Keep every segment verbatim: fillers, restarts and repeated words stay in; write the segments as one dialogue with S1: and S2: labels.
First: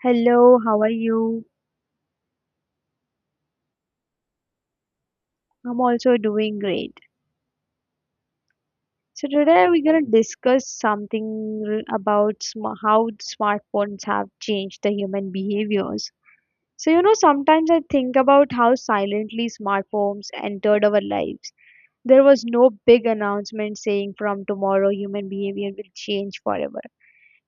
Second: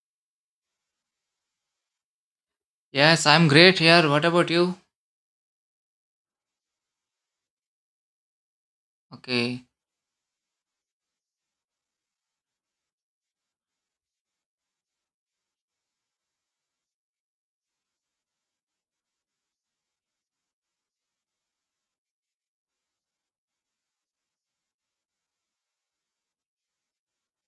S1: Hello, how are you?
S2: Yes, I'm great here. What about you?
S1: I'm also doing great. So
S2: Okay.
S1: today we're going to discuss something r- about sm how smartphones have changed the human behaviors. So you know, sometimes I think about how silently smartphones entered our lives. There was no big announcement saying from tomorrow human behavior will change forever.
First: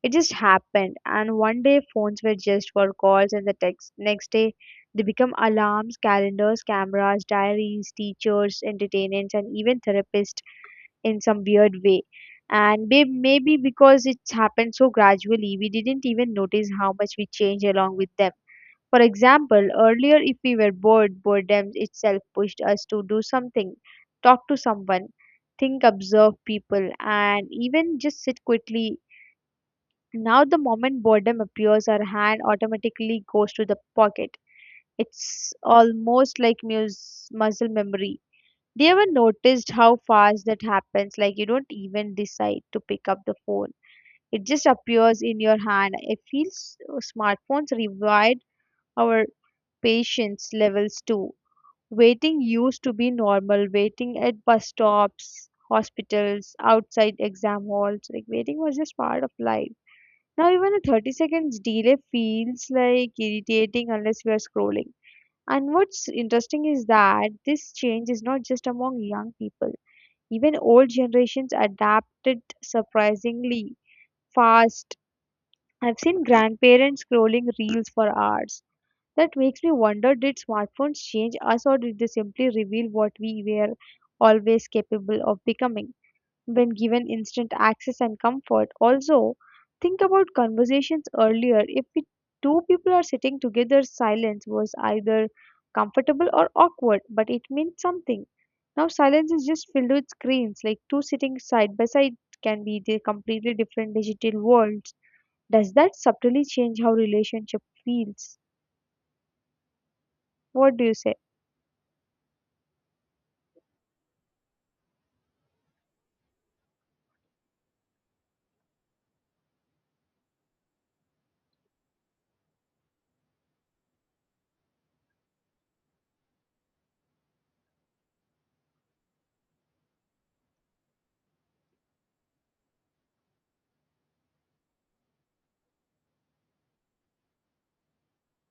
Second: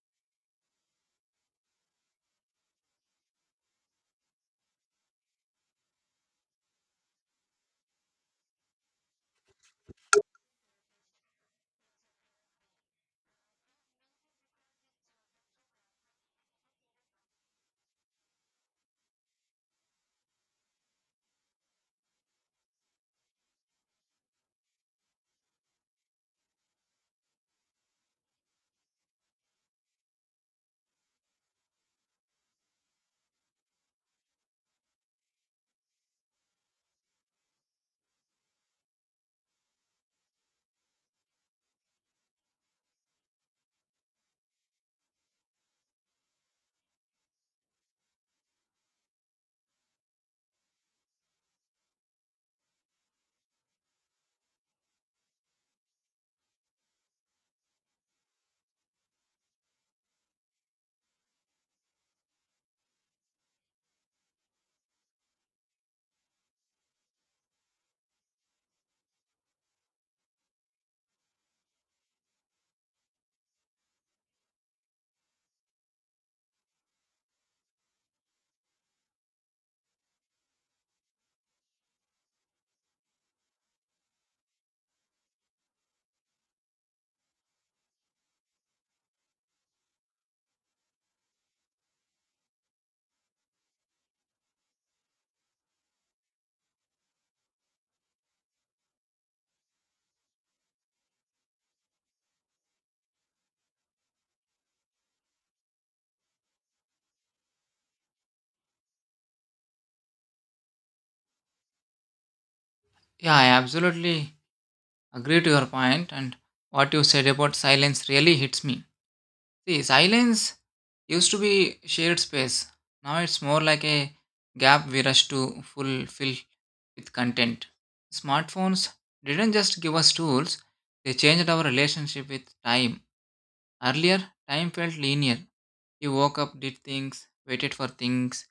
S1: It just happened, and one day phones were just for calls and the text. Next day, they become alarms, calendars, cameras, diaries, teachers, entertainments, and even therapists in some weird way. And may- maybe because it's happened so gradually, we didn't even notice how much we changed along with them. For example, earlier, if we were bored, boredom itself pushed us to do something, talk to someone, think, observe people, and even just sit quietly. Now, the moment boredom appears, our hand automatically goes to the pocket. It's almost like mus- muscle memory. Do you ever noticed how fast that happens? Like you don't even decide to pick up the phone. It just appears in your hand. It feels uh, smartphones revived our patience levels too. Waiting used to be normal. Waiting at bus stops, hospitals, outside exam halls. Like waiting was just part of life. Now, even a thirty seconds delay feels like irritating unless we are scrolling. And what's interesting is that this change is not just among young people. Even old generations adapted surprisingly fast. I've seen grandparents scrolling reels for hours. That makes me wonder, did smartphones change us, or did they simply reveal what we were always capable of becoming when given instant access and comfort? Also, think about conversations earlier. If we, two people are sitting together, silence was either comfortable or awkward, but it means something. Now, silence is just filled with screens, like two sitting side by side can be the completely different digital worlds. Does that subtly change how relationship feels? What do you say?
S2: Yeah, I absolutely agree to your point and what you said about silence really hits me. See, silence used to be shared space. Now it's more like a gap we rush to fulfill with content. Smartphones didn't just give us tools, they changed our relationship with time. Earlier, time felt linear. You woke up, did things, waited for things,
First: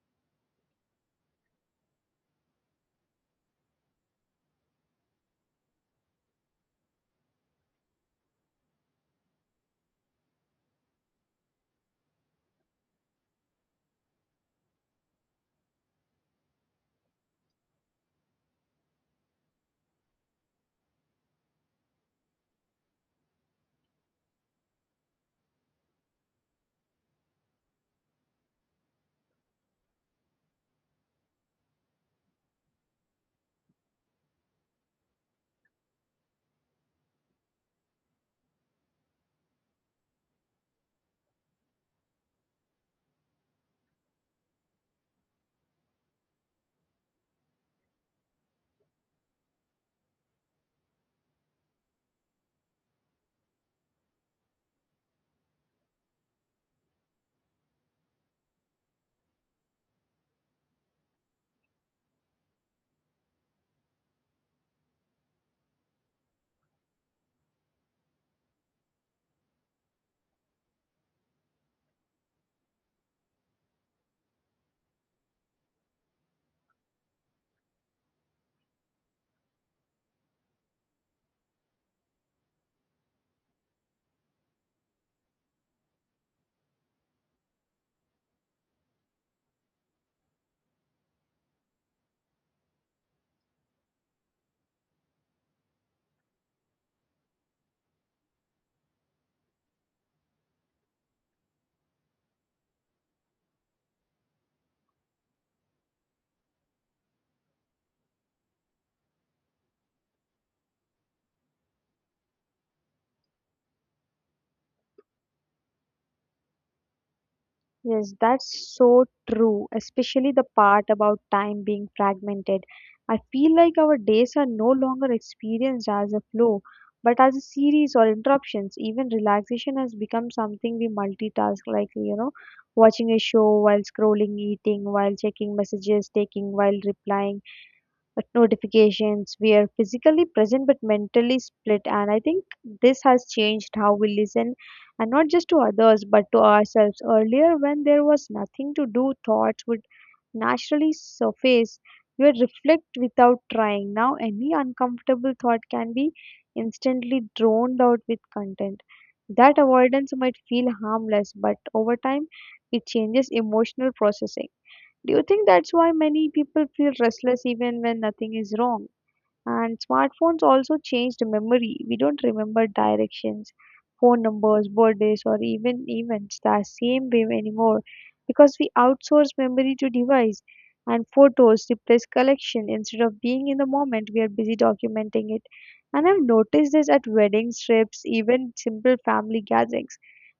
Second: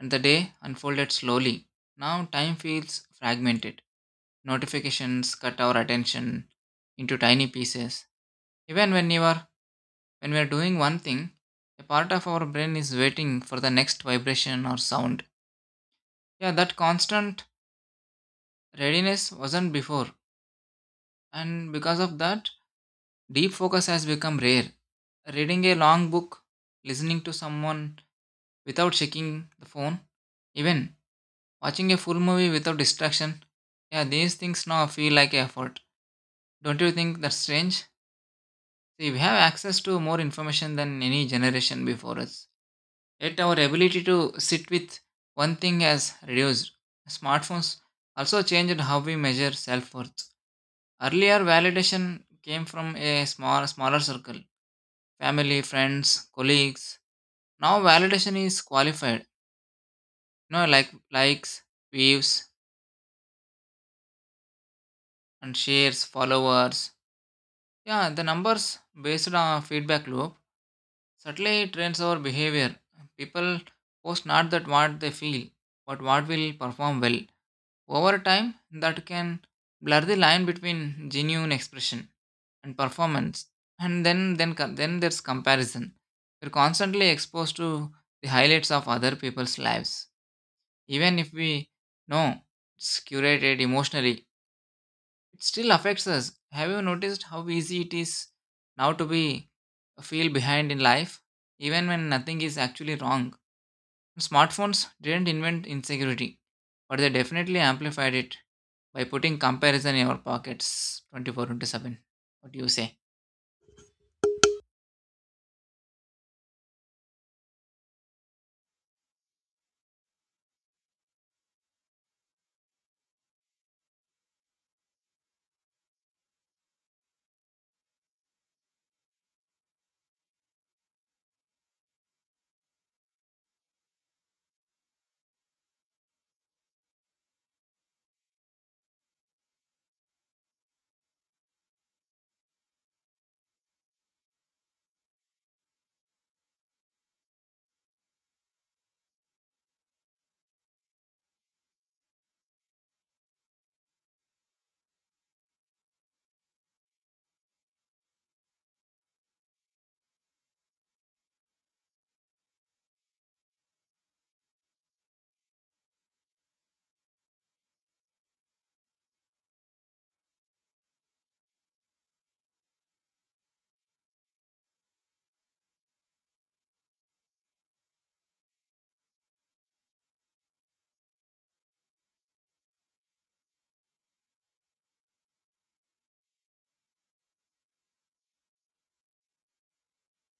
S2: and the day unfolded slowly. Now time feels fragmented. Notifications cut our attention into tiny pieces. Even when you are when we are doing one thing, a part of our brain is waiting for the next vibration or sound. Yeah, that constant readiness wasn't before, and because of that, deep focus has become rare. Reading a long book, listening to someone without checking the phone, even watching a full movie without distraction, yeah, these things now feel like effort. Don't you think that's strange? See, we have access to more information than any generation before us. Yet our ability to sit with one thing has reduced. Smartphones also changed how we measure self-worth. Earlier validation came from a small smaller circle. Family, friends, colleagues. Now validation is qualified. You know, like likes, views, and shares, followers. Yeah, the numbers based on feedback loop certainly trains our behavior. People post not that what they feel, but what will perform well. Over time, that can blur the line between genuine expression and performance. And then, then, co- then there's comparison. We're constantly exposed to the highlights of other people's lives, even if we know it's curated emotionally, it still affects us. Have you noticed how easy it is now to be feel behind in life, even when nothing is actually wrong? Smartphones didn't invent insecurity, but they definitely amplified it by putting comparison in our pockets twenty-four seven. What do you say?
S1: Yes, that's so true, especially the part about time being fragmented. I feel like our days are no longer experienced as a flow, but as a series or interruptions. Even relaxation has become something we multitask, like, you know, watching a show while scrolling, eating, while checking messages, taking while replying but notifications. We are physically present but mentally split. And I think this has changed how we listen, and not just to others but to ourselves. Earlier, when there was nothing to do, thoughts would naturally surface. You would reflect without trying. Now, any uncomfortable thought can be instantly droned out with content. That avoidance might feel harmless, but over time, it changes emotional processing. Do you think that's why many people feel restless even when nothing is wrong? And smartphones also changed memory. We don't remember directions, phone numbers, birthdays, or even events the same way anymore, because we outsource memory to device and photos replace collection. Instead of being in the moment, we are busy documenting it. And I've noticed this at weddings, trips, even simple family gatherings.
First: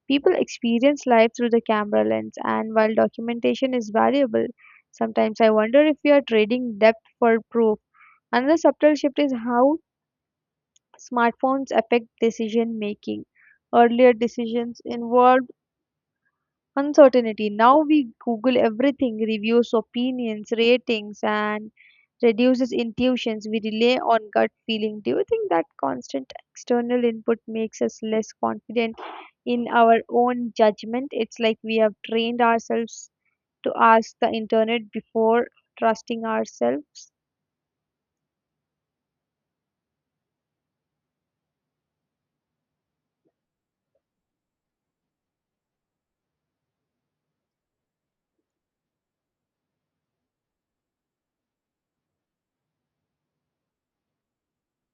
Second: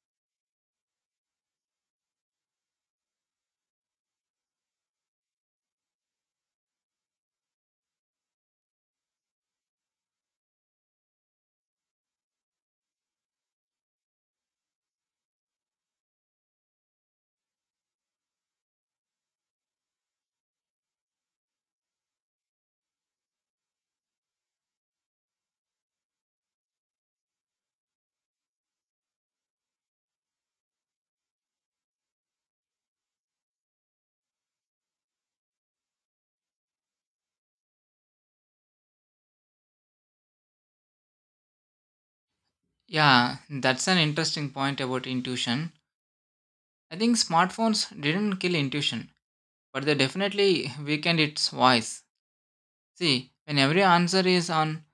S1: People experience life through the camera lens, and while documentation is valuable, sometimes I wonder if we are trading depth for proof. Another subtle shift is how smartphones affect decision making. Earlier decisions involved uncertainty. Now we Google everything, reviews, opinions, ratings, and reduces intuitions. We rely on gut feeling. Do you think that constant external input makes us less confident in our own judgment? It's like we have trained ourselves to ask the internet before trusting ourselves.
S2: Yeah, that's an interesting point about intuition. I think smartphones didn't kill intuition, but they definitely weakened its voice. See, when every answer is on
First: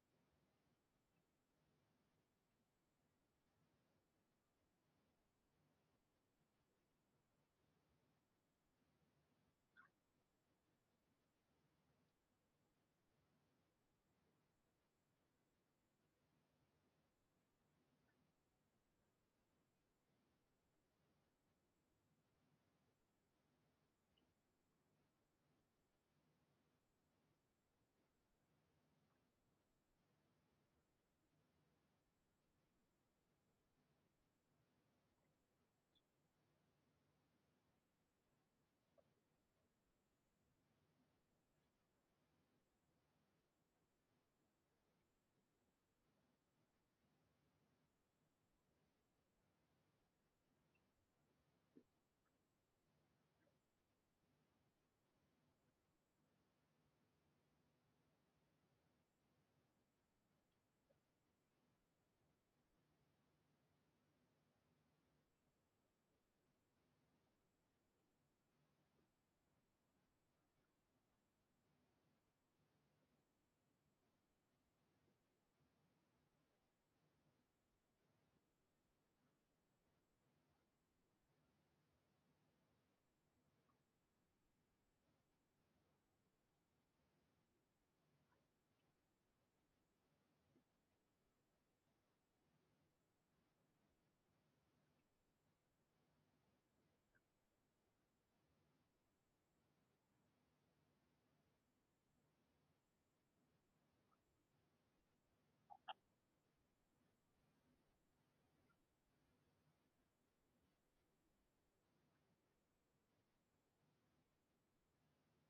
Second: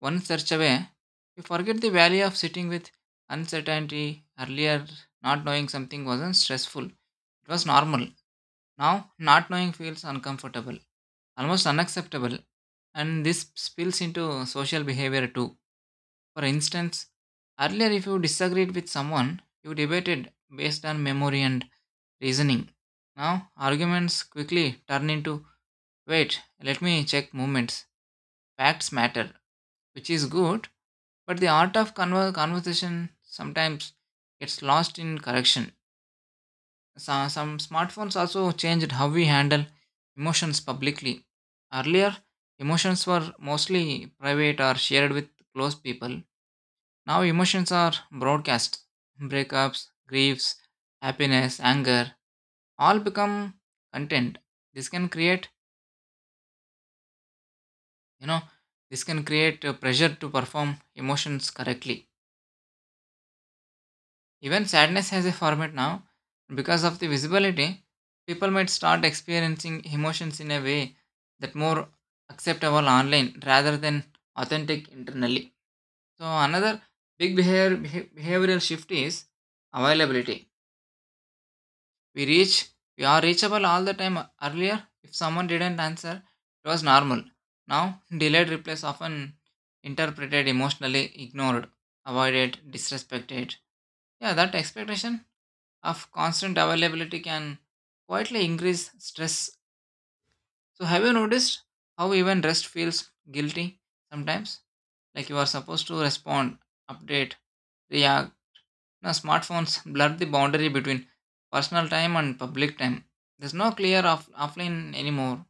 S2: one search away, you forget the value of sitting with uncertainty. Earlier, not knowing something wasn't stressful, it was normal. Now, not knowing feels uncomfortable, almost unacceptable, and this spills into social behavior too. For instance, earlier, if you disagreed with someone, you debated based on memory and reasoning. Now, arguments quickly turn into wait, let me check movements. Facts matter, which is good, but the art of conver- conversation sometimes gets lost in correction. So, some smartphones also changed how we handle emotions publicly. Earlier emotions were mostly private or shared with close people. Now emotions are broadcast. Breakups, griefs, happiness, anger, all become content. This can create you know this can create a pressure to perform emotions correctly. Even sadness has a format now. Because of the visibility, people might start experiencing emotions in a way that more acceptable online rather than authentic internally. So another big behavior, beha- behavioral shift is availability. We reach we are reachable all the time. Earlier, if someone didn't answer, it was normal. Now, delayed replies often interpreted emotionally, ignored, avoided, disrespected. Yeah, that expectation of constant availability can quietly increase stress. So, have you noticed how even rest feels guilty sometimes? Like you are supposed to respond, update, react. Now, smartphones blur the boundary between personal time and public time. There's no clear off- offline anymore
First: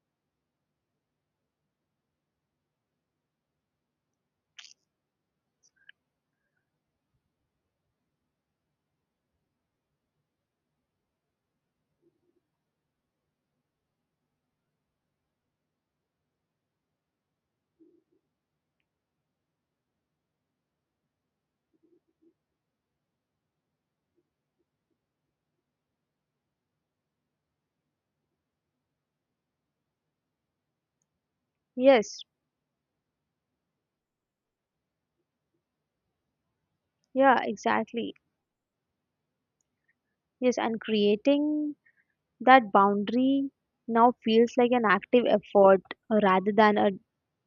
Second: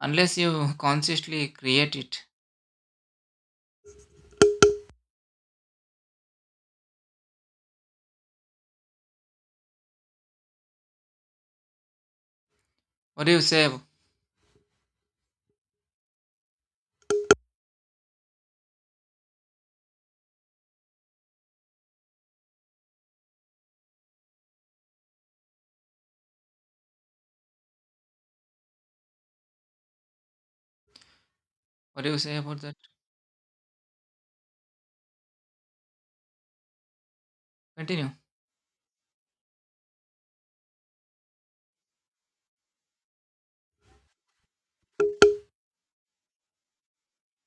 S2: unless you consciously create it. What do you say? What do you
S1: Yes,
S2: say about that?
S1: yeah,
S2: Continue.
S1: exactly. Yes, and creating that boundary now feels like an active effort, uh, rather than a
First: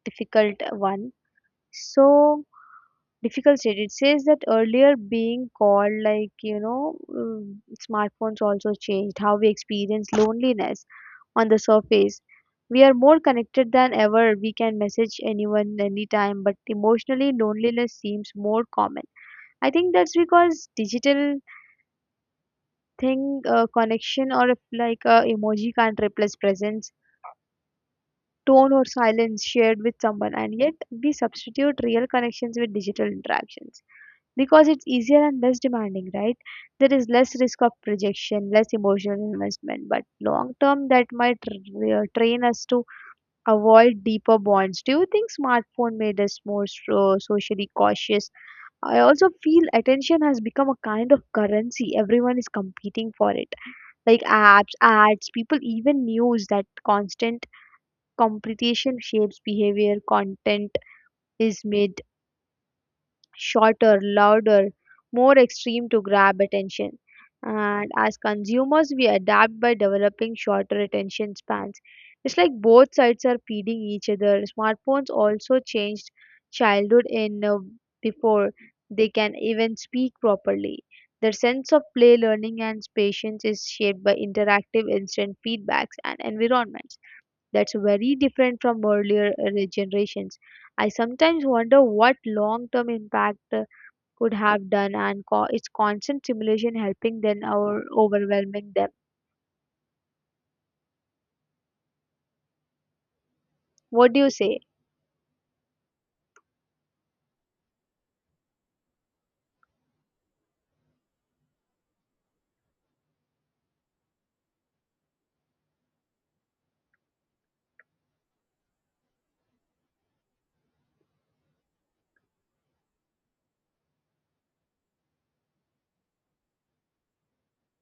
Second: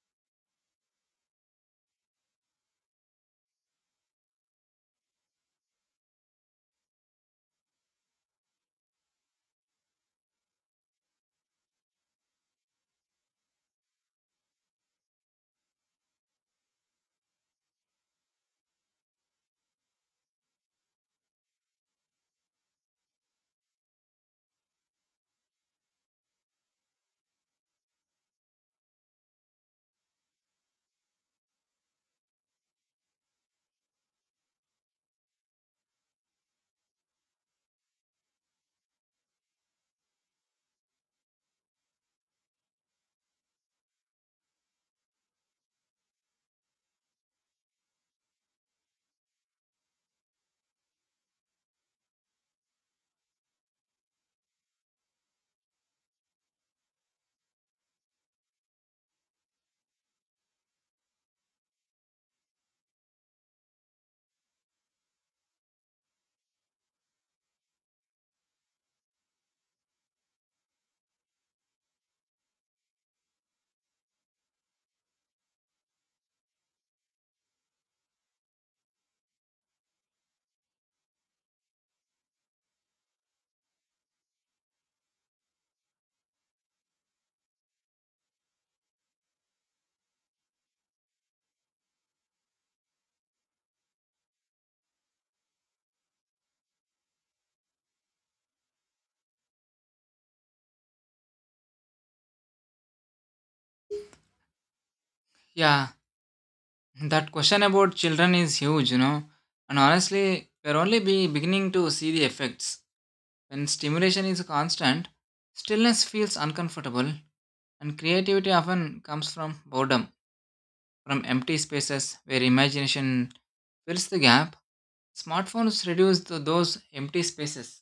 S1: difficult one. So difficult state. It says that earlier being called like you know um, smartphones also changed how we experience loneliness on the surface. We are more connected than ever. We can message anyone anytime, but emotionally loneliness seems more common. I think that's because digital think uh, connection, or if like a emoji can't replace presence, tone, or silence shared with someone. And yet we substitute real connections with digital interactions because it's easier and less demanding, right? There is less risk of rejection, less emotional investment, but long term that might r- uh, train us to avoid deeper bonds. Do you think smartphone made us more so- socially cautious? I also feel attention has become a kind of currency. Everyone is competing for it, like apps, ads, people, even news. That constant competition shapes behavior, content is made shorter, louder, more extreme to grab attention. And as consumers, we adapt by developing shorter attention spans. It's like both sides are feeding each other. Smartphones also changed childhood in, uh, before they can even speak properly. Their sense of play, learning, and patience is shaped by interactive instant feedbacks and environment. That's very different from earlier uh, generations. I sometimes wonder what long term impact uh, could have done, and co- its constant stimulation helping them or overwhelming them. What do you say?
S2: Yeah, that question about children is huge, you know. And honestly, we're only be beginning to see the effects. When stimulation is constant, stillness feels uncomfortable, and creativity often comes from boredom, from empty spaces where imagination fills the gap. Smartphones reduce th- those empty spaces,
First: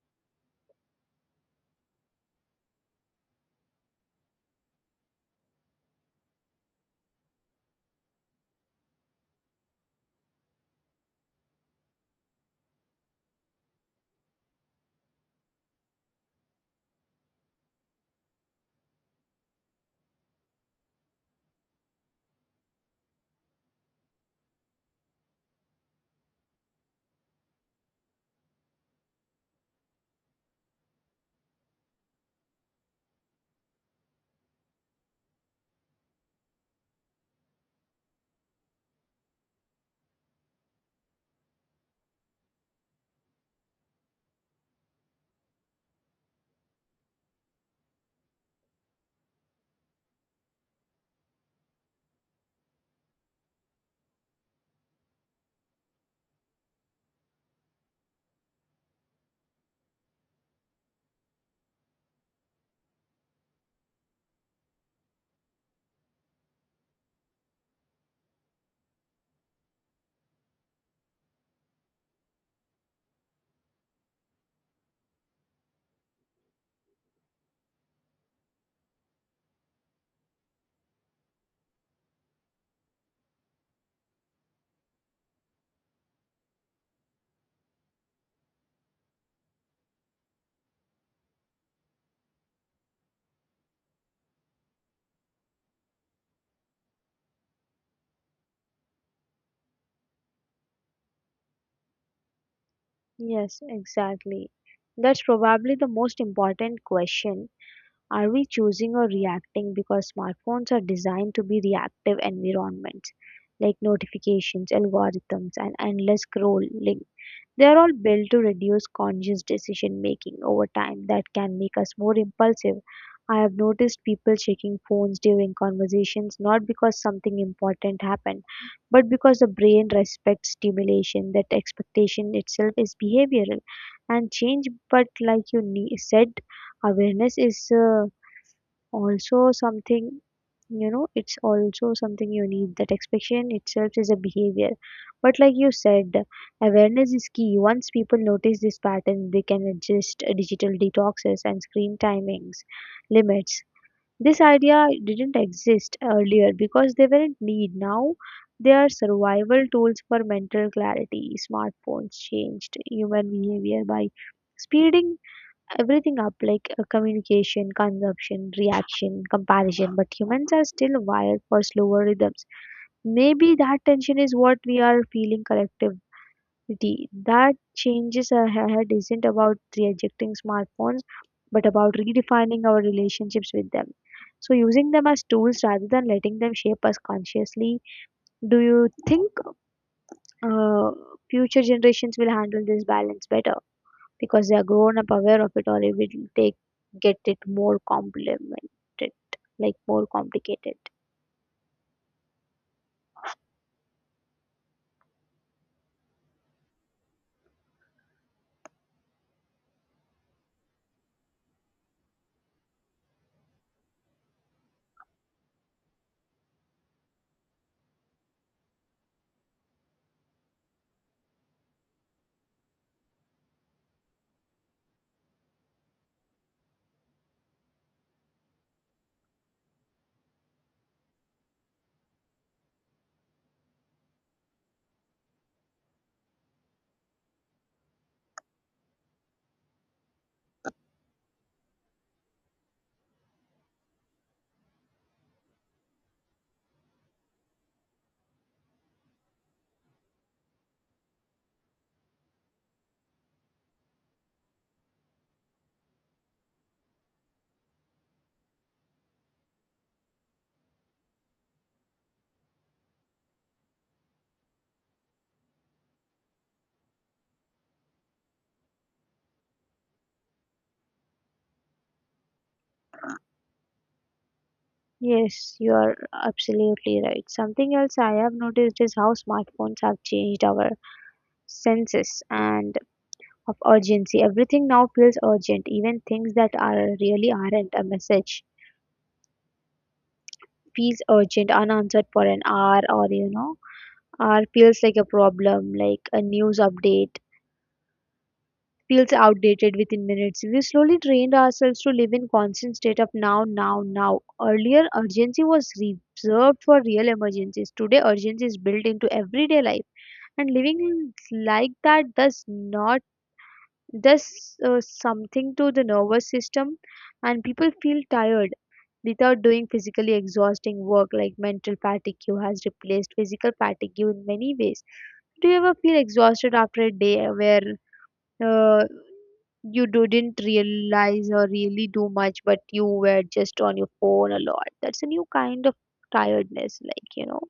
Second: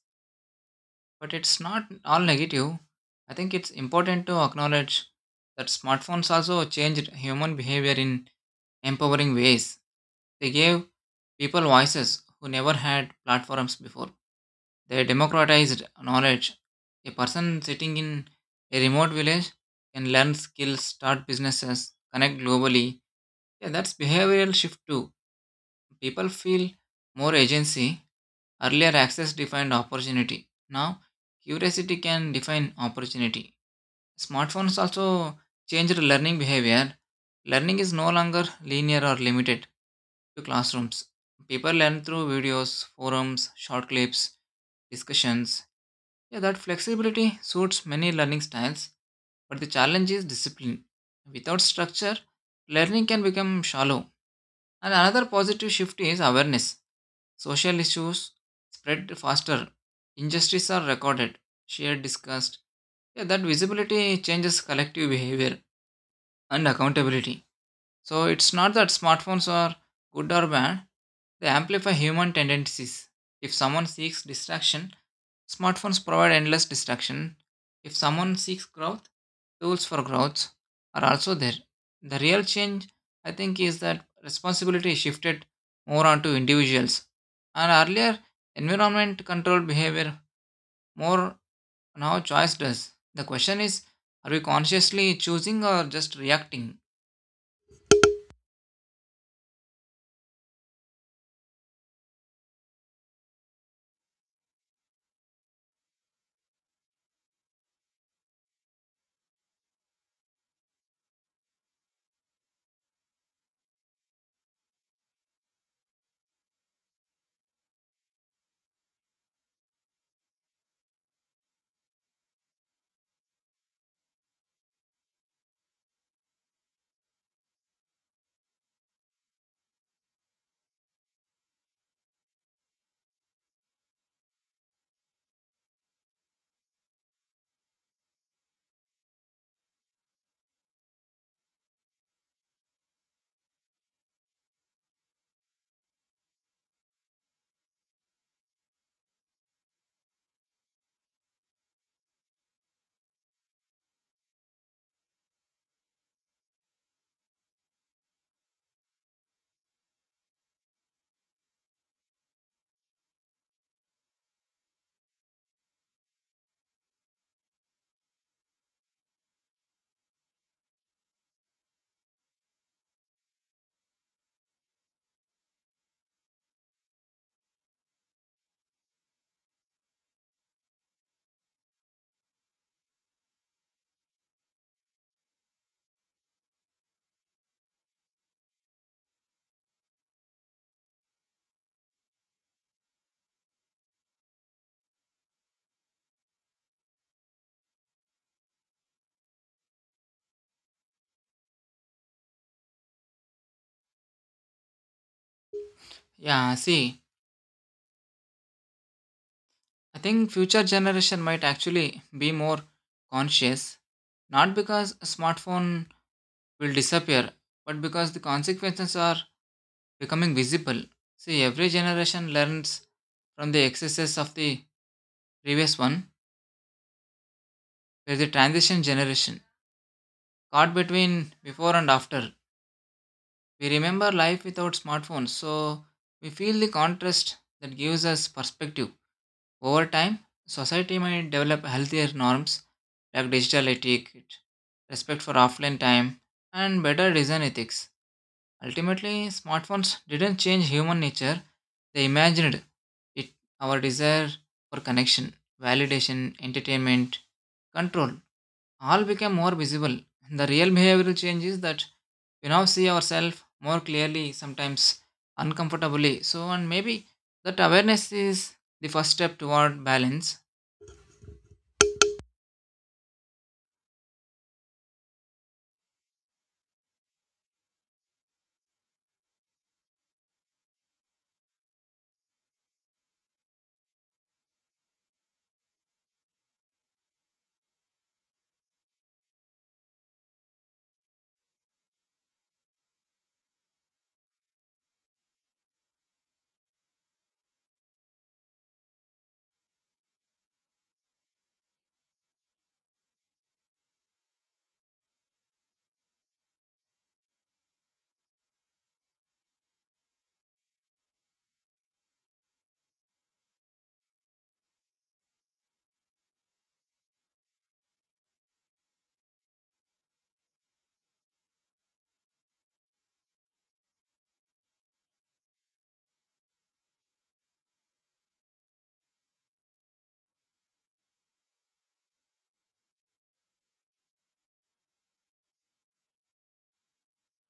S2: but it's not all negative. I think it's important to acknowledge that smartphones also changed human behavior in empowering ways. They gave people voices who never had platforms before. They democratized knowledge. A person sitting in a remote village can learn skills, start businesses, connect globally. Yeah, that's behavioral shift too. People feel more agency. Earlier, access defined opportunity. Now, curiosity can define opportunity. Smartphones also changed learning behavior. Learning is no longer linear or limited to classrooms. People learn through videos, forums, short clips, discussions. Yeah, that flexibility suits many learning styles, but the challenge is discipline. Without structure, learning can become shallow. And another positive shift is awareness. Social issues spread faster. Injustices are recorded, shared, discussed. Yeah, that visibility changes collective behavior and accountability. So it's not that smartphones are good or bad, they amplify human tendencies. If someone seeks distraction, smartphones provide endless distraction. If someone seeks growth, tools for growth are also there. The real change, I think, is that responsibility shifted more onto individuals. And earlier, environment controlled behavior more. Now choice does. The question is, are we consciously choosing or just reacting?
S1: Yes, exactly. That's probably the most important question. Are we choosing or reacting? Because smartphones are designed to be reactive environments, like notifications, algorithms, and endless scrolling. They are all built to reduce conscious decision making. Over time that can make us more impulsive. I have noticed people checking phones during conversations, not because something important happened, but because the brain respects stimulation. That expectation itself is behavioral and change. But like you ne- said, awareness is. Uh, also something, you know, it's also something you need. That expectation itself is a behavior, but like you said, awareness is key. Once people notice this pattern, they can adjust. Uh, digital detoxes and screen timings limits, this idea didn't exist earlier because they weren't need. Now they are survival tools for mental clarity. Smartphones changed human behavior by speeding everything up, like uh, communication, consumption, reaction, comparison, but humans are still wired for slower rhythms. Maybe that tension is what we are feeling collectivity. That changes ahead isn't about rejecting smartphones, but about redefining our relationships with them. So, using them as tools rather than letting them shape us consciously. Do you think uh, future generations will handle this balance better, because they are grown up aware of it, or it will take get it more complemented, like more complicated?
S2: Yeah, see, I think future generation might actually be more conscious, not because a smartphone will disappear, but because the consequences are becoming visible. See, every generation learns from the excesses of the previous one. We're the transition generation caught between before and after. We remember life without smartphones, so we feel the contrast that gives us perspective. Over time, society might develop healthier norms like digital etiquette, respect for offline time, and better design ethics. Ultimately, smartphones didn't change human nature, they imagined it. Our desire for connection, validation, entertainment, control, all became more visible. The real behavioral change is that we now see ourselves more clearly, sometimes uncomfortably. So, and maybe that awareness is the first step toward balance.
S1: Yes, you are absolutely right. Something else I have noticed is how smartphones have changed our senses and of urgency. Everything now feels urgent, even things that are really aren't. A message feels urgent unanswered for an hour, or you know, hour feels like a problem. Like a news update feels outdated within minutes. We slowly trained ourselves to live in constant state of now, now, now. Earlier, urgency was reserved for real emergencies. Today, urgency is built into everyday life, and living like that does not does uh, something to the nervous system. And people feel tired without doing physically exhausting work. Like mental fatigue has replaced physical fatigue in many ways. Do you ever feel exhausted after a day where uh, you didn't realize or really do much, but you were just on your phone a lot? That's a new kind of tiredness, like you know.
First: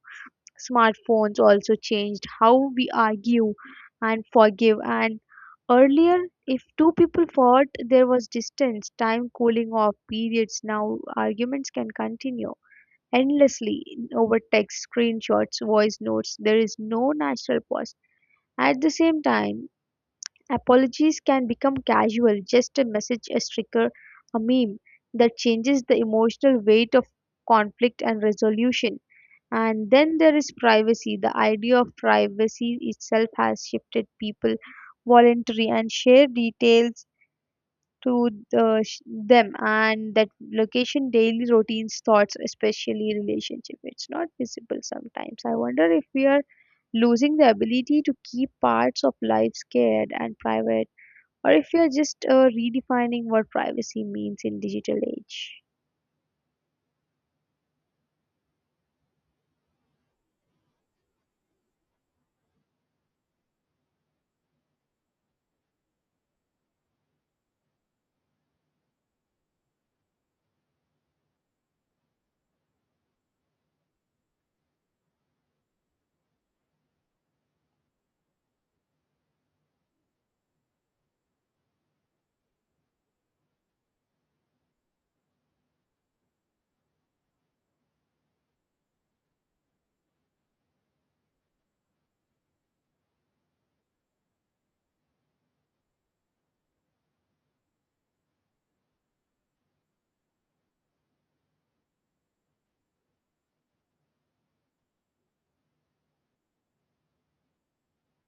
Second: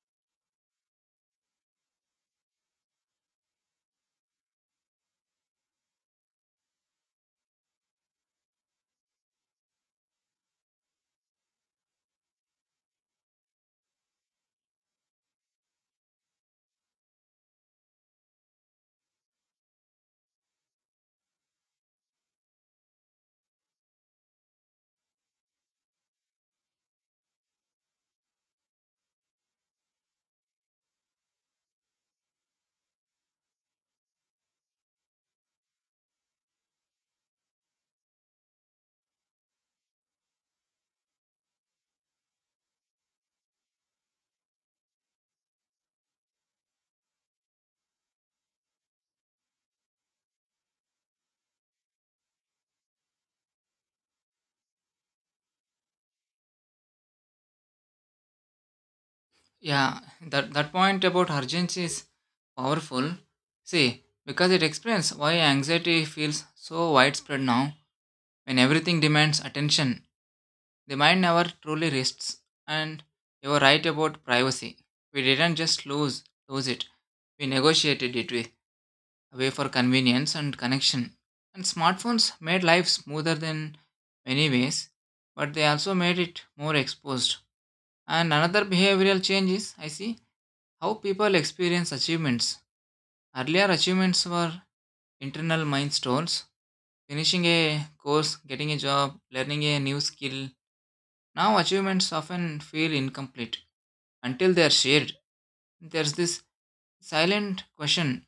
S1: Smartphones also changed how we argue and forgive. And earlier, if two people fought, there was distance, time, cooling off periods. Now, arguments can continue endlessly over text, screenshots, voice notes. There is no natural pause. At the same time, apologies can become casual, just a message, a sticker, a meme, that changes the emotional weight of conflict and resolution. And then there is privacy. The idea of privacy itself has shifted. People voluntary and share details to the, sh- them, and that location, daily routines, thoughts, especially relationship. It's not visible. Sometimes I wonder if we are losing the ability to keep parts of life scared and private, or if you're just uh, redefining what privacy means in digital age.
S2: Yeah, that, that point about urgency is powerful. See, because it explains why anxiety feels so widespread now. When everything demands attention, the mind never truly rests. And you were right about privacy. We didn't just lose, lose it, we negotiated it with way for convenience and connection. And smartphones made life smoother in many ways, but they also made it more exposed. And another behavioral change is I see how people experience achievements. Earlier, achievements were internal milestones: finishing a course, getting a job, learning a new skill. Now, achievements often feel incomplete until they are shared. There's this silent question:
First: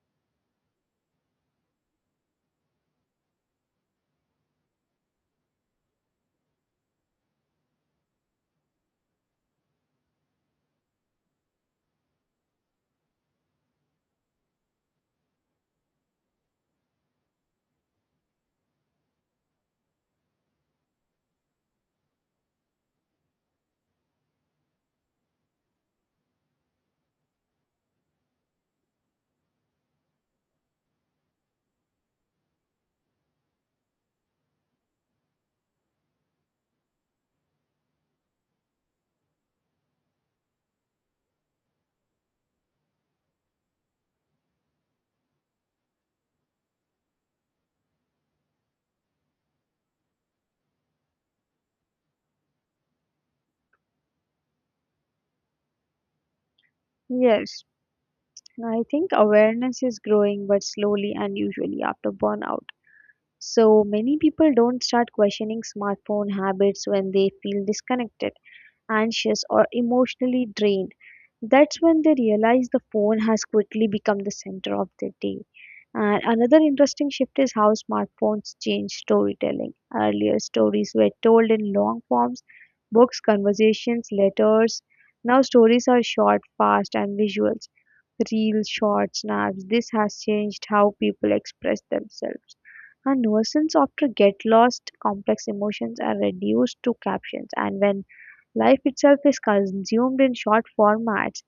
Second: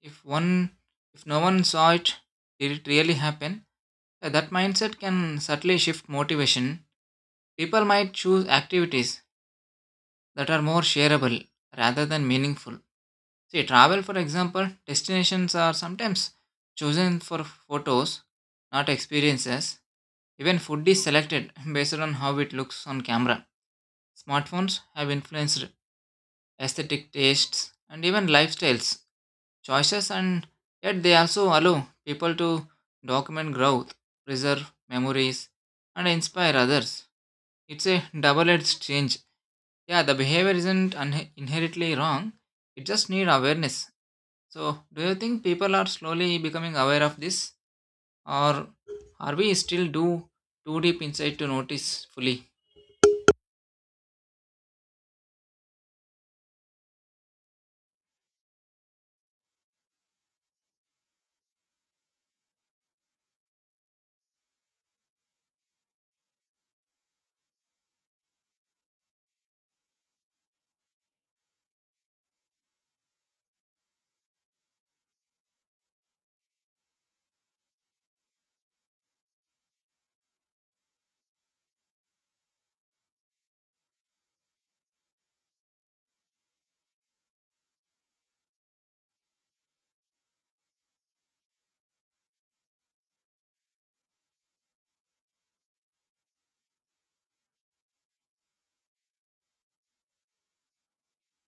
S2: if one if no one saw it, did it really happen? Uh, that mindset can subtly shift motivation. People might choose activities that are more shareable rather than meaningful. See travel, for example. Destinations are sometimes chosen for photos, not experiences. Even food is selected based on how it looks on camera. Smartphones have influenced aesthetic tastes and even lifestyles choices. And yet they also allow people to document growth, preserve memories, and inspire others. It's a double edged change. Yeah, the behavior isn't un- inherently wrong, it just needs awareness. So, do you think people are slowly becoming aware of this, or are we still do too deep inside to notice fully?
S1: Yes, I think awareness is growing, but slowly and usually after burnout. So many people don't start questioning smartphone habits when they feel disconnected, anxious, or emotionally drained. That's when they realize the phone has quickly become the center of their day. And another interesting shift is how smartphones change storytelling. Earlier, stories were told in long forms, books, conversations, letters. Now, stories are short, fast, and visuals. Reels, shorts, snaps. This has changed how people express themselves. And nuisance after get lost, complex emotions are reduced to captions. And when life itself is consumed in short formats,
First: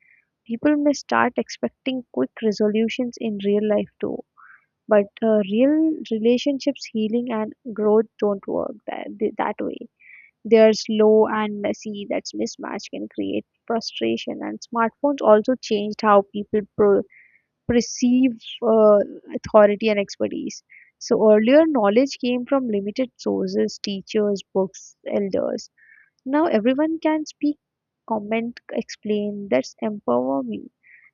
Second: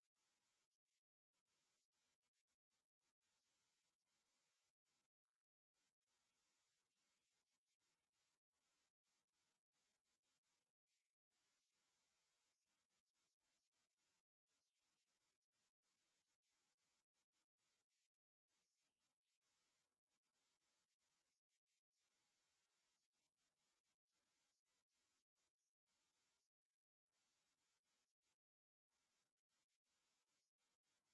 S1: people may start expecting quick resolutions in real life too. But uh, real relationships, healing, and growth don't work that, that way. They're slow and messy. That's mismatch can create frustration. And smartphones also changed how people pro- perceive uh, authority and expertise. So earlier, knowledge came from limited sources, teachers, books, elders. Now everyone can speak, comment, explain. That's empower me.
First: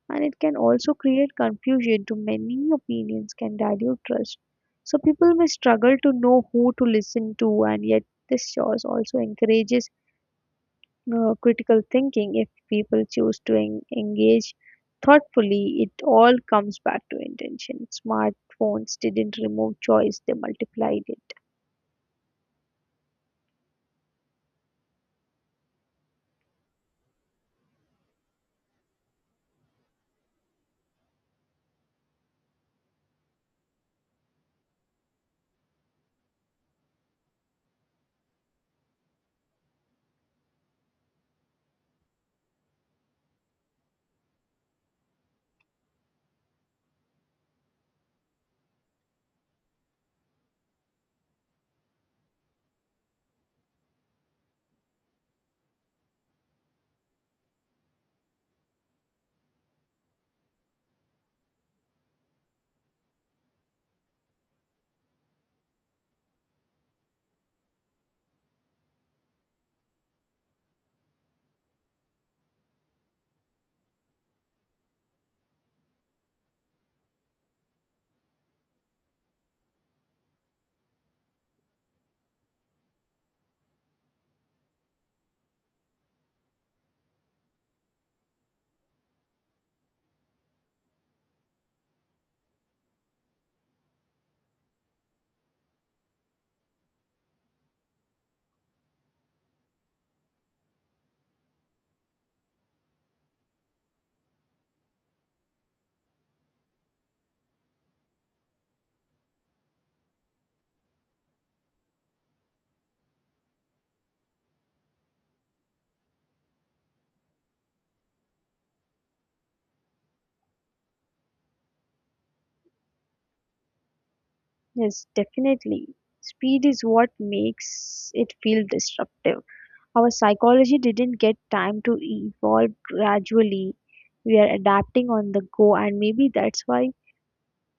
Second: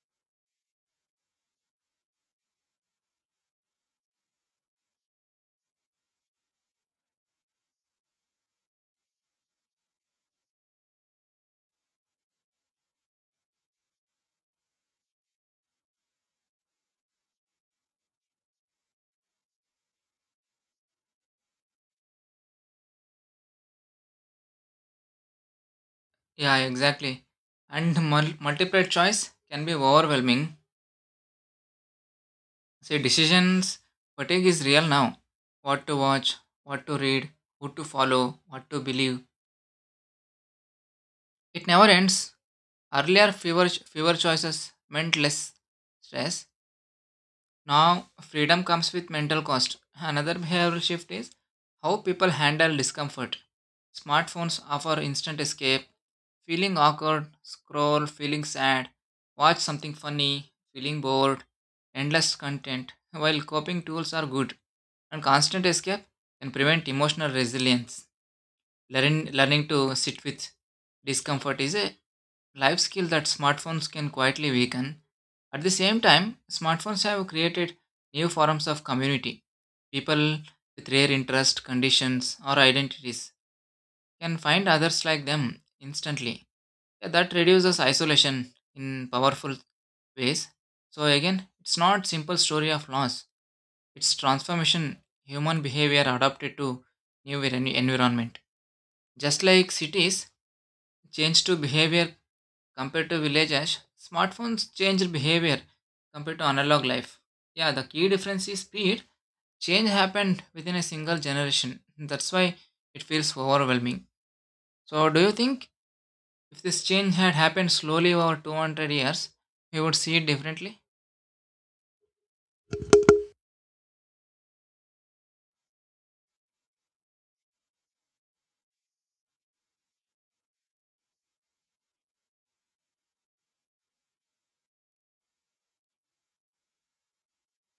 S1: And it can also create confusion. Too many opinions can dilute trust. So people may struggle to know who to listen to. And yet this choice also encourages uh, critical thinking, if people choose to en- engage thoughtfully. It all comes back to intention. Smartphones didn't remove choice, they multiplied it.
S2: Yeah, exactly. And mul- multiple choice can be overwhelming. See, decisions fatigue is real now. What to watch, what to read, who to follow, what to believe. It never ends. Earlier, fewer, fewer choices meant less stress. Now, freedom comes with mental cost. Another behavioral shift is how people handle discomfort. Smartphones offer instant escape: feeling awkward, scroll; feeling sad, watch something funny; feeling bored, endless content. While coping tools are good, and constant escape can prevent emotional resilience. Learning, learning to sit with discomfort is a life skill that smartphones can quietly weaken. At the same time, smartphones have created new forms of community. People with rare interests, conditions, or identities can find others like them instantly. Yeah, that reduces isolation in powerful ways. So again, it's not simple story of loss. It's transformation, human behavior adapted to new envi- environment. Just like cities change to behavior compared to villages, smartphones change behavior compared to analog life. Yeah, the key difference is speed. Change happened within a single generation. That's why it feels overwhelming. So, do you think if this change had happened slowly over two hundred years, we would see it differently?
S1: Yes, definitely. Speed is what makes it feel disruptive. Our psychology didn't get time to evolve gradually. We are adapting on the go, and maybe that's why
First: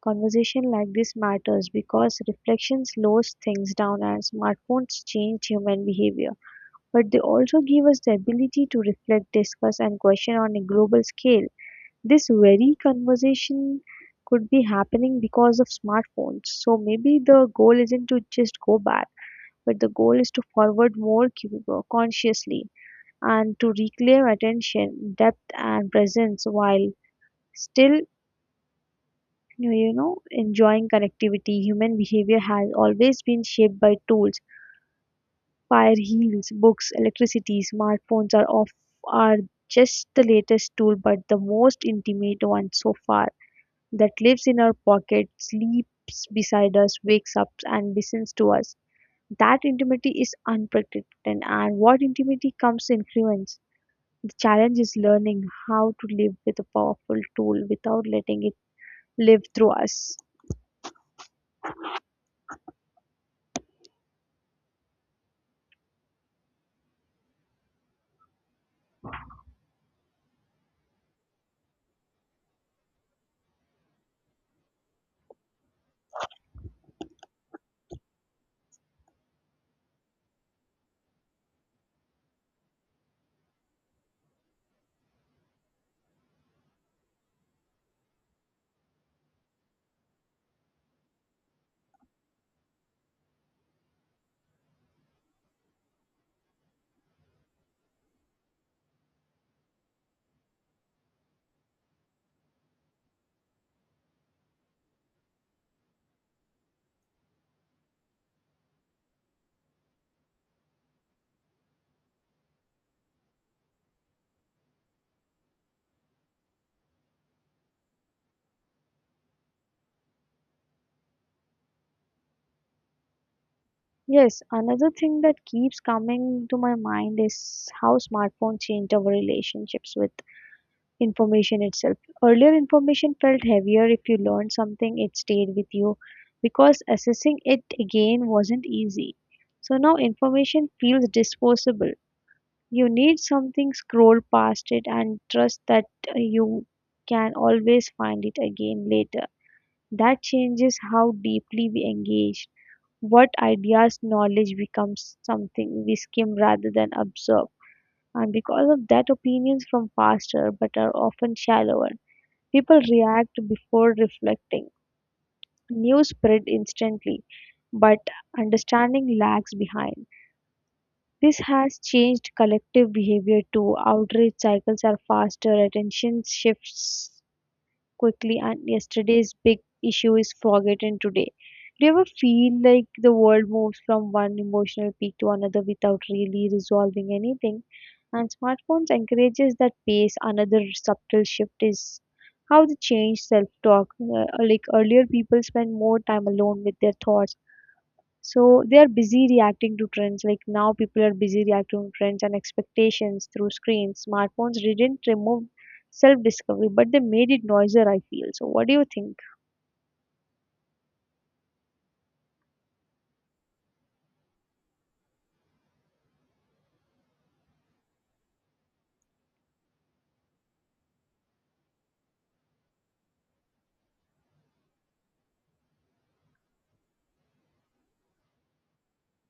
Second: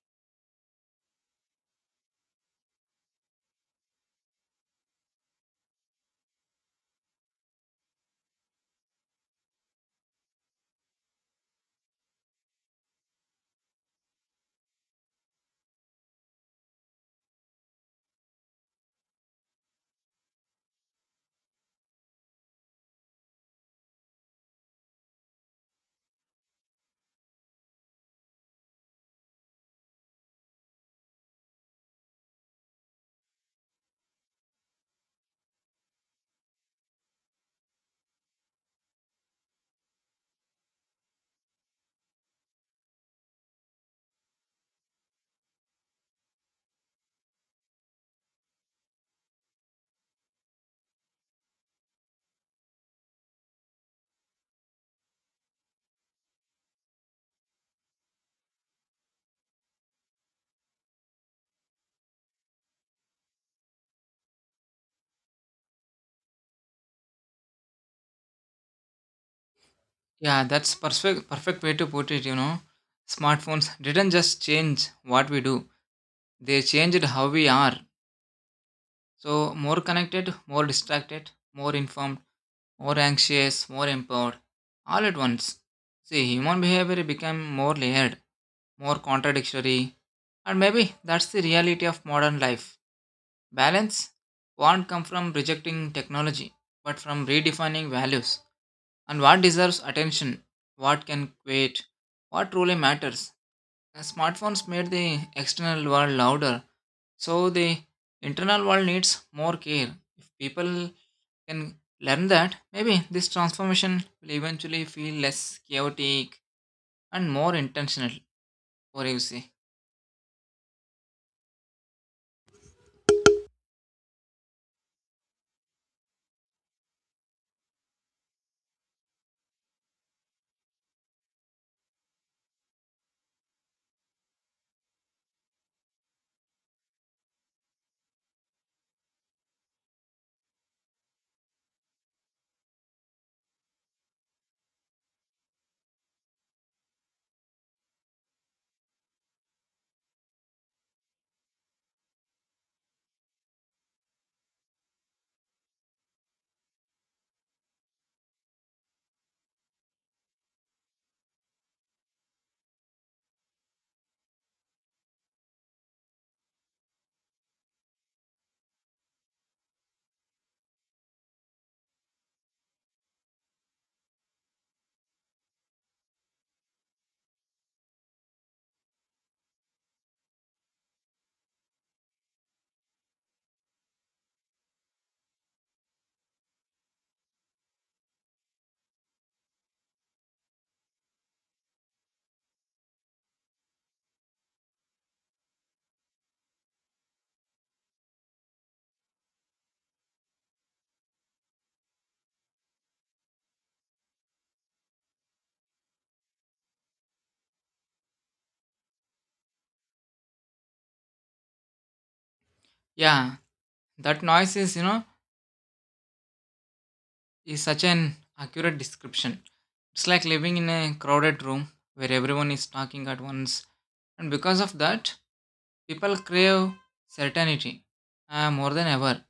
S1: conversation like this matters, because reflection slows things down. And smartphones change human behavior, but they also give us the ability to reflect, discuss, and question on a global scale. This very conversation could be happening because of smartphones. So maybe the goal isn't to just go back, but the goal is to forward more cu- consciously, and to reclaim attention, depth, and presence while still, you know, enjoying connectivity. Human behavior has always been shaped by tools. Fire, heels, books, electricity, smartphones are off are just the latest tool, but the most intimate one so far, that lives in our pocket, sleeps beside us, wakes up, and listens to us. That intimacy is unprecedented, and what intimacy comes influence. The challenge is learning how to live with a powerful tool without letting it live through us.
S2: Yeah, that's perfect perfect way to put it, you know. Smartphones didn't just change what we do. They changed how we are. So, more connected, more distracted, more informed, more anxious, more empowered, all at once. See, human behavior became more layered, more contradictory, and maybe that's the reality of modern life. Balance won't come from rejecting technology, but from redefining values and what deserves attention, what can wait, what truly matters. The smartphones made the external world louder, so the internal world needs more care. If people can learn that, maybe this transformation will eventually feel less chaotic and more intentional, or you see.
S1: Yes, another thing that keeps coming to my mind is how smartphone changed our relationships with information itself. Earlier information felt heavier. If you learned something it stayed with you because accessing it again wasn't easy. So now information feels disposable. You need something, scroll past it and trust that uh, you can always find it again later. That changes how deeply we engage. What ideas, knowledge becomes something we skim rather than observe. And because of that, opinions from faster but are often shallower. People react before reflecting. News spread instantly, but understanding lags behind. This has changed collective behavior too. Outrage cycles are faster, attention shifts quickly, and yesterday's big issue is forgotten today. Do you ever feel like the world moves from one emotional peak to another without really resolving anything? And smartphones encourages that pace. Another subtle shift is how they change self-talk. Uh, like earlier, people spend more time alone with their thoughts, so they are busy reacting to trends. Like now, people are busy reacting to trends and expectations through screens. Smartphones didn't remove self-discovery, but they made it noisier. I feel. So what do you think?
S2: Yeah, that noise is, you know, is such an accurate description. It's like living in a crowded room where everyone is talking at once, and because of that, people crave certainty uh, more than ever.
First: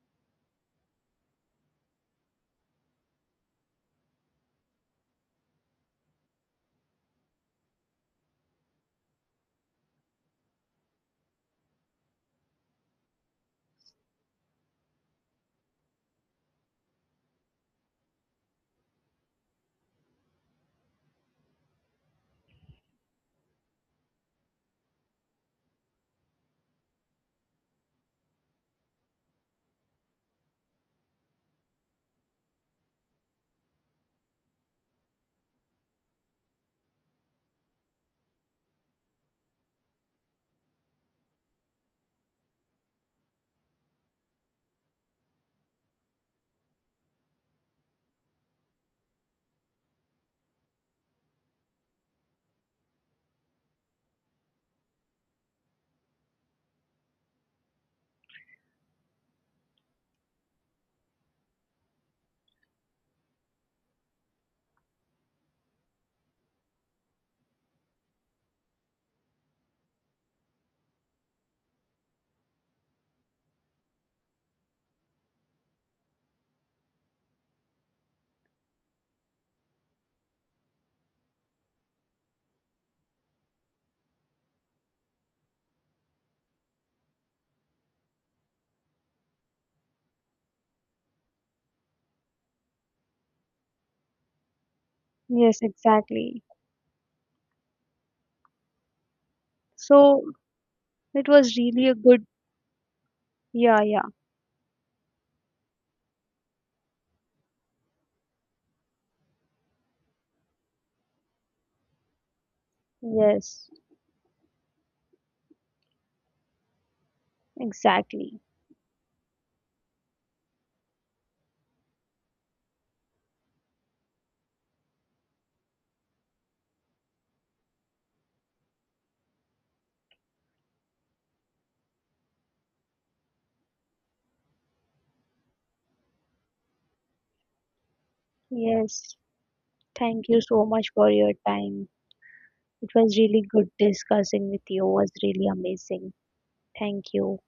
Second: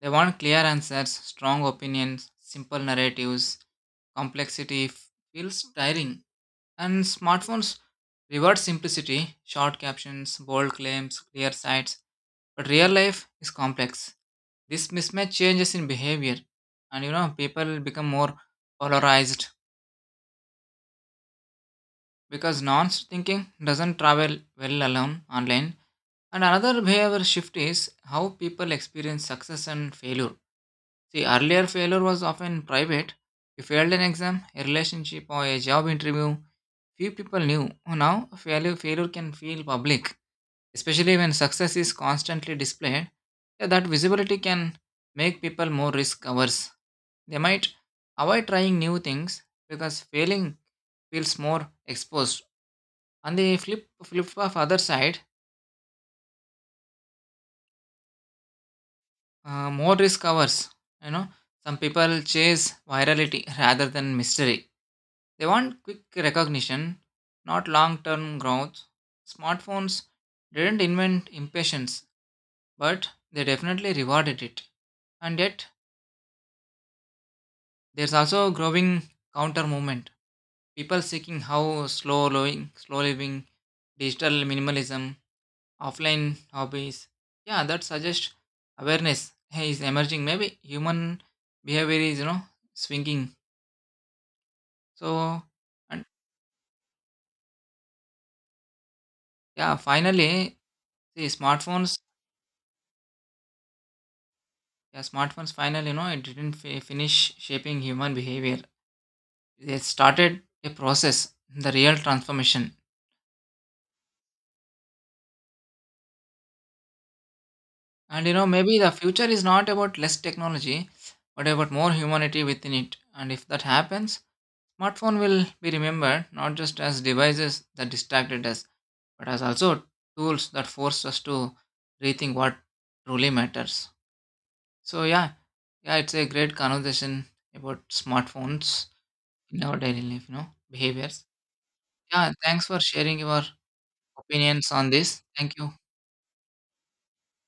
S2: They want clear answers, strong opinions, simple narratives. Complexity f- feels tiring, and smartphones reward simplicity, short captions, bold claims, clear sights. But real life is complex. This mismatch changes in behavior, and you know, people become more polarized because nonce thinking doesn't travel well alone online. And another behavior shift is how people experience success and failure. See, earlier failure was often private. You failed an exam, a relationship, or a job interview. Few people knew. Now, failure failure can feel public, especially when success is constantly displayed. Yeah, that visibility can make people more risk averse. They might avoid trying new things because failing feels more exposed. On the flip flip of other side, uh, more risk averse. You know, some people chase virality rather than mystery. They want quick recognition, not long-term growth. Smartphones didn't invent impatience, but they definitely rewarded it. And yet, there's also a growing counter movement. People seeking how slow living, slow living, digital minimalism, offline hobbies. Yeah, that suggests awareness hey, is emerging. Maybe human behavior is you know swinging. So
S1: Yes,
S2: and
S1: exactly.
S2: yeah,
S1: So
S2: finally, the
S1: it was really a
S2: smartphones.
S1: good. Yeah, yeah.
S2: Yeah, smartphones. Finally, you know, it didn't fi- finish shaping human behavior. They started a process, the real transformation.
S1: Yes,
S2: And you
S1: exactly.
S2: know, maybe the future is not about less technology, but about more humanity within it. And if that happens, smartphone will be remembered not just as devices that distracted us, but as also tools that force us to rethink what truly matters. So yeah, yeah, it's a great conversation about smartphones
S1: Yes.
S2: in our daily
S1: Thank
S2: life, you
S1: you
S2: know,
S1: so much for
S2: behaviors.
S1: your time.
S2: Yeah, thanks for
S1: It was
S2: sharing
S1: really
S2: your
S1: good discussing with
S2: opinions
S1: you.
S2: on
S1: It was
S2: this.
S1: really
S2: Thank you.
S1: amazing. Thank you.